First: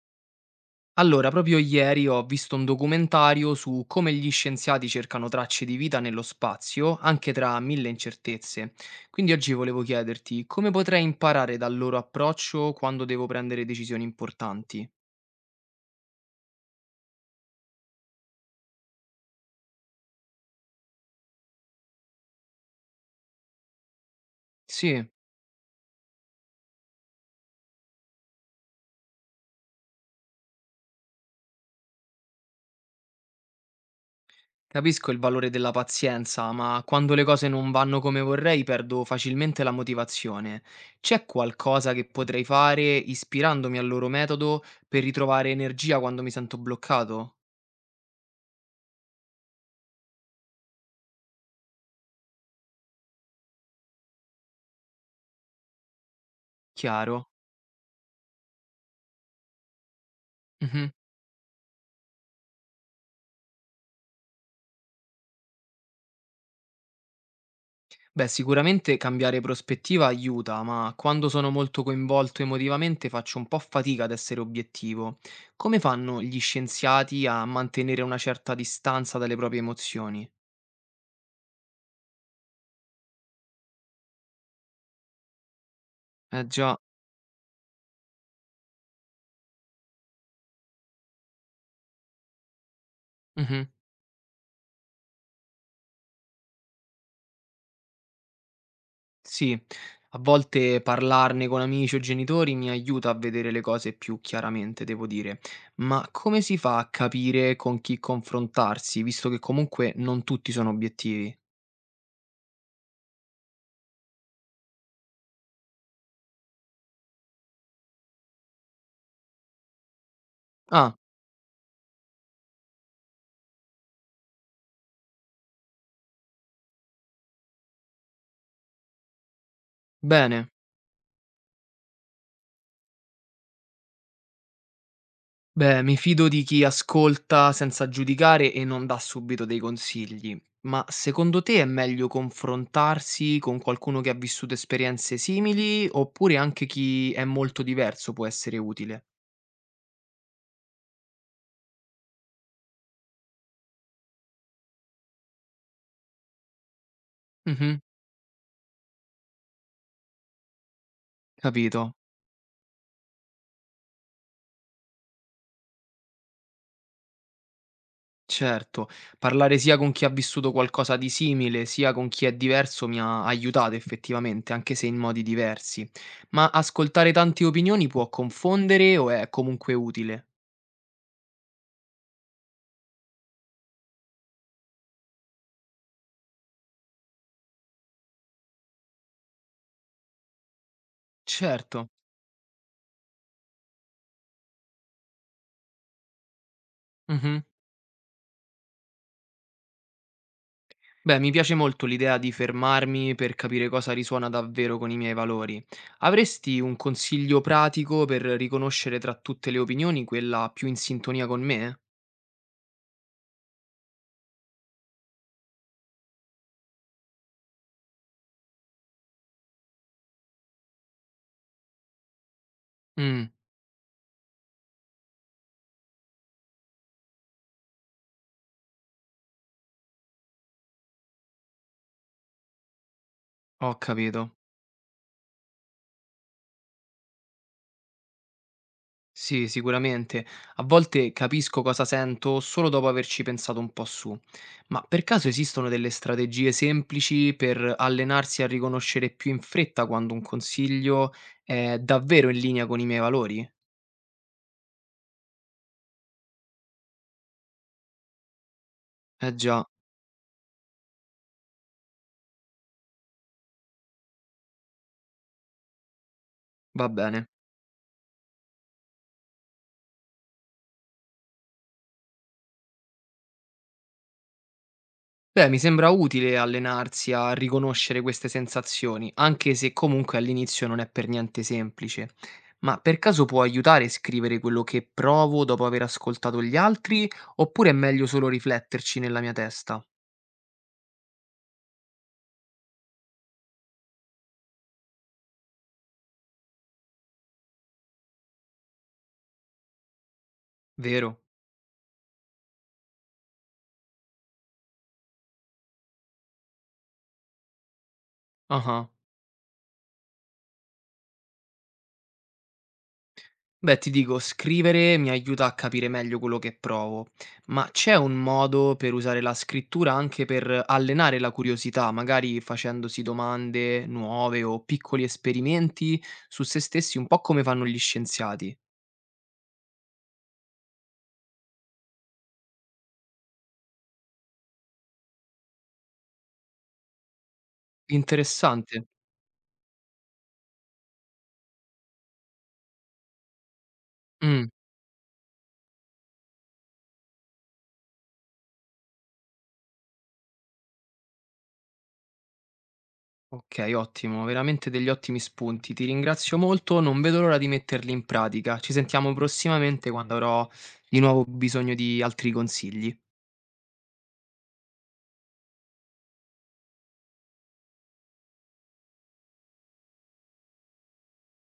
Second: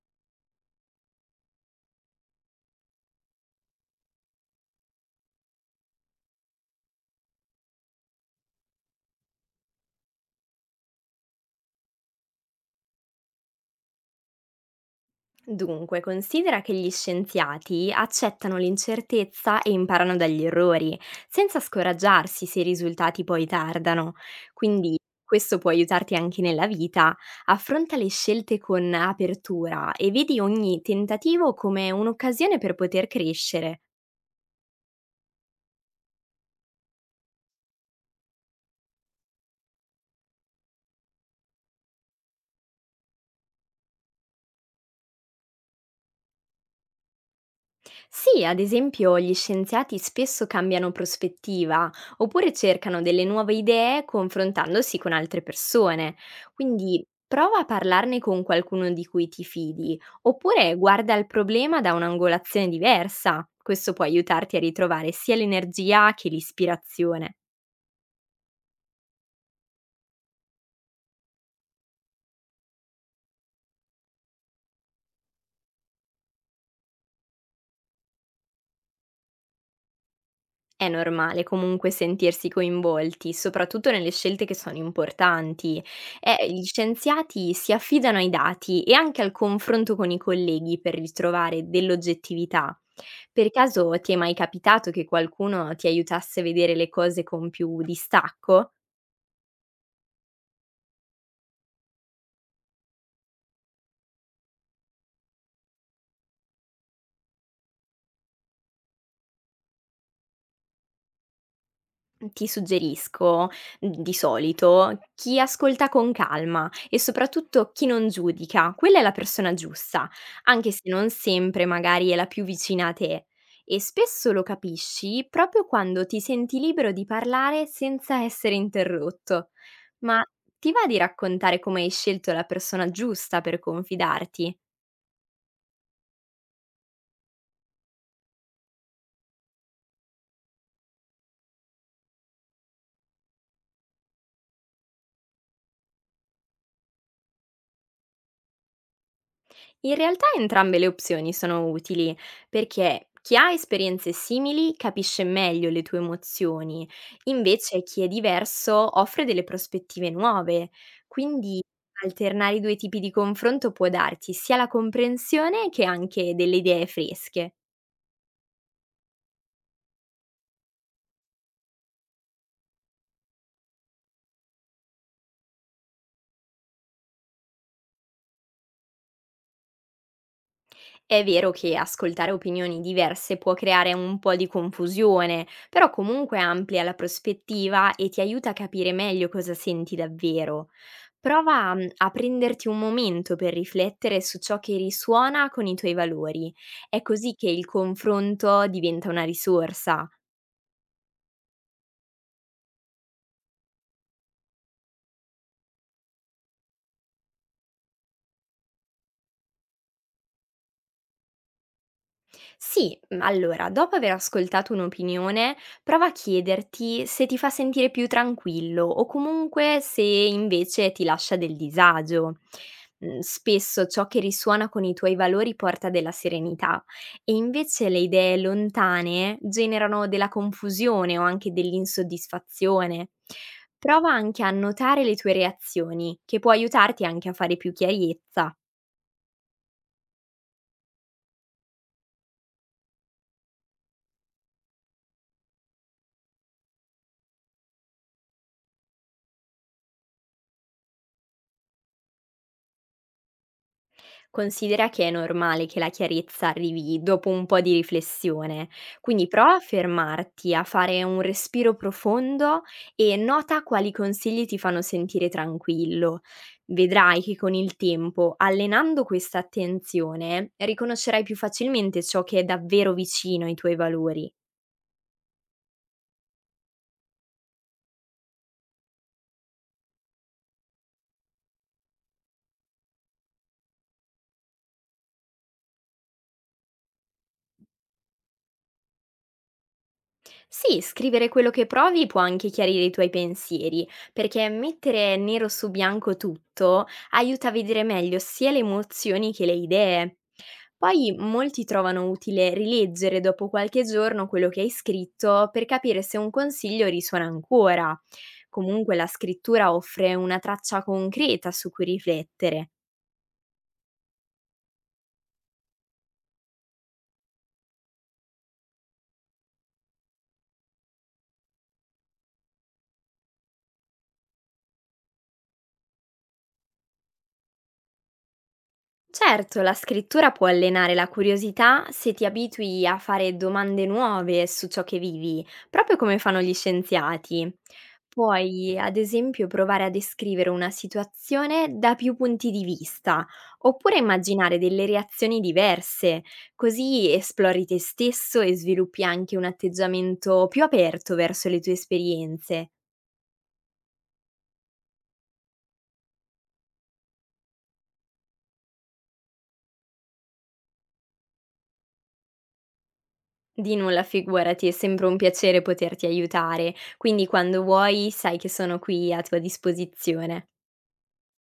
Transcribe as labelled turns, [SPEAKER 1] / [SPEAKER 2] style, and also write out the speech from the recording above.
[SPEAKER 1] Allora, proprio ieri ho visto un documentario su come gli scienziati cercano tracce di vita nello spazio, anche tra 1000 incertezze. Quindi oggi volevo chiederti come potrei imparare dal loro approccio quando devo prendere decisioni importanti.
[SPEAKER 2] Dunque, considera che gli scienziati accettano l'incertezza e imparano dagli errori, senza scoraggiarsi se i risultati poi tardano. Quindi
[SPEAKER 1] Sì,
[SPEAKER 2] questo può aiutarti anche nella vita. Affronta le scelte con apertura e vedi ogni tentativo come un'occasione per poter crescere.
[SPEAKER 1] capisco il valore della pazienza, ma quando le cose non vanno come vorrei perdo facilmente la motivazione. C'è qualcosa che potrei fare ispirandomi al loro metodo per ritrovare energia quando mi sento bloccato?
[SPEAKER 2] Sì, ad esempio, gli scienziati spesso cambiano prospettiva oppure cercano delle nuove idee confrontandosi con altre persone. Quindi
[SPEAKER 1] Chiaro?
[SPEAKER 2] prova a parlarne con qualcuno di cui ti fidi oppure
[SPEAKER 1] Mhm.
[SPEAKER 2] guarda il problema da un'angolazione diversa. Questo può aiutarti a ritrovare sia l'energia che l'ispirazione.
[SPEAKER 1] Beh, sicuramente cambiare prospettiva aiuta, ma quando sono molto coinvolto emotivamente faccio un po' fatica ad essere obiettivo. Come fanno gli scienziati a mantenere una certa distanza dalle proprie emozioni?
[SPEAKER 2] È normale comunque sentirsi coinvolti, soprattutto nelle scelte che sono importanti.
[SPEAKER 1] Eh
[SPEAKER 2] Gli
[SPEAKER 1] già,
[SPEAKER 2] scienziati si affidano ai dati e anche al confronto con i colleghi per ritrovare dell'oggettività. Per
[SPEAKER 1] mhm,
[SPEAKER 2] caso ti è mai capitato che qualcuno ti aiutasse a vedere le cose con più distacco?
[SPEAKER 1] sì, a volte parlarne con amici o genitori mi aiuta a vedere le cose più chiaramente, devo dire. Ma come si fa a capire con chi confrontarsi, visto che comunque non tutti sono obiettivi?
[SPEAKER 2] Ti suggerisco, di solito, chi ascolta con calma e soprattutto chi non giudica, quella è la persona giusta, anche se
[SPEAKER 1] Ah,
[SPEAKER 2] non sempre magari è la più vicina a te. E spesso lo capisci proprio quando ti senti libero di parlare senza essere interrotto. Ma
[SPEAKER 1] bene.
[SPEAKER 2] ti va di raccontare come hai scelto la persona giusta per confidarti?
[SPEAKER 1] Beh, mi fido di chi ascolta senza giudicare e non dà subito dei consigli, ma secondo te è meglio confrontarsi con qualcuno che ha vissuto esperienze simili oppure anche chi è molto diverso può essere utile?
[SPEAKER 2] In realtà entrambe le opzioni sono utili, perché chi ha esperienze simili capisce meglio le tue emozioni,
[SPEAKER 1] Mhm,
[SPEAKER 2] invece chi è diverso offre delle prospettive nuove. Quindi
[SPEAKER 1] capito.
[SPEAKER 2] alternare i due tipi di confronto può darti sia la comprensione che anche delle idee fresche.
[SPEAKER 1] Certo, parlare sia con chi ha vissuto qualcosa di simile, sia con chi è diverso mi ha aiutato effettivamente, anche se in modi diversi. Ma ascoltare tante opinioni può confondere o è comunque utile?
[SPEAKER 2] È vero che ascoltare opinioni diverse può creare un po' di confusione, però comunque amplia la prospettiva e ti aiuta a capire meglio cosa senti davvero. Prova
[SPEAKER 1] Certo.
[SPEAKER 2] a prenderti un momento per riflettere su ciò che risuona con i tuoi valori. È così
[SPEAKER 1] Mhm.
[SPEAKER 2] che il confronto diventa una risorsa.
[SPEAKER 1] Beh, mi piace molto l'idea di fermarmi per capire cosa risuona davvero con i miei valori. Avresti un consiglio pratico per riconoscere tra tutte le opinioni quella più in sintonia con me?
[SPEAKER 2] Sì, allora, dopo aver ascoltato un'opinione, prova a chiederti se ti fa sentire più tranquillo o comunque se invece ti lascia del disagio.
[SPEAKER 1] Mm,
[SPEAKER 2] Spesso ciò che risuona con i tuoi valori porta della serenità e invece le idee lontane generano della confusione o anche dell'insoddisfazione.
[SPEAKER 1] ho
[SPEAKER 2] Prova
[SPEAKER 1] capito.
[SPEAKER 2] anche a notare le tue reazioni, che può aiutarti anche a fare più chiarezza.
[SPEAKER 1] Sì, sicuramente. A volte capisco cosa sento solo dopo averci pensato un po' su. Ma per caso esistono delle strategie semplici per allenarsi a riconoscere più in fretta quando un consiglio è davvero in linea con i miei valori?
[SPEAKER 2] Considera che è normale che la chiarezza arrivi dopo un po' di riflessione, quindi
[SPEAKER 1] Eh
[SPEAKER 2] prova a
[SPEAKER 1] già,
[SPEAKER 2] fermarti, a fare un respiro profondo e nota quali consigli ti fanno sentire tranquillo.
[SPEAKER 1] va
[SPEAKER 2] Vedrai
[SPEAKER 1] bene.
[SPEAKER 2] che con il tempo, allenando questa attenzione, riconoscerai più facilmente ciò che è davvero vicino ai tuoi valori.
[SPEAKER 1] Beh, mi sembra utile allenarsi a riconoscere queste sensazioni, anche se comunque all'inizio non è per niente semplice. Ma per caso può aiutare a scrivere quello che provo dopo aver ascoltato gli altri, oppure è meglio solo rifletterci nella mia testa?
[SPEAKER 2] Sì, scrivere quello che provi può anche chiarire i tuoi pensieri, perché mettere nero su bianco tutto aiuta a vedere meglio sia le emozioni che le idee. Poi
[SPEAKER 1] Vero?
[SPEAKER 2] molti trovano utile rileggere dopo qualche giorno quello che hai scritto per capire se un consiglio risuona ancora.
[SPEAKER 1] Ah.
[SPEAKER 2] Comunque la scrittura offre una traccia concreta su cui riflettere.
[SPEAKER 1] Beh, ti dico, scrivere mi aiuta a capire meglio quello che provo, ma c'è un modo per usare la scrittura anche per allenare la curiosità, magari facendosi domande nuove o piccoli esperimenti su se stessi, un po' come fanno gli scienziati.
[SPEAKER 2] Certo, la scrittura può allenare la curiosità se ti abitui a fare domande nuove su ciò che vivi, proprio come fanno gli scienziati. Puoi,
[SPEAKER 1] Interessante.
[SPEAKER 2] ad esempio, provare a descrivere una situazione da più punti di vista, oppure
[SPEAKER 1] Mm,
[SPEAKER 2] immaginare delle reazioni diverse, così esplori te stesso e sviluppi anche un atteggiamento più aperto verso le tue esperienze.
[SPEAKER 1] ok, ottimo, veramente degli ottimi spunti. Ti ringrazio molto, non vedo l'ora di metterli in pratica. Ci sentiamo prossimamente quando avrò di nuovo bisogno di altri consigli.
[SPEAKER 2] Di nulla, figurati, è sempre un piacere poterti aiutare, quindi quando vuoi sai che sono qui a tua disposizione.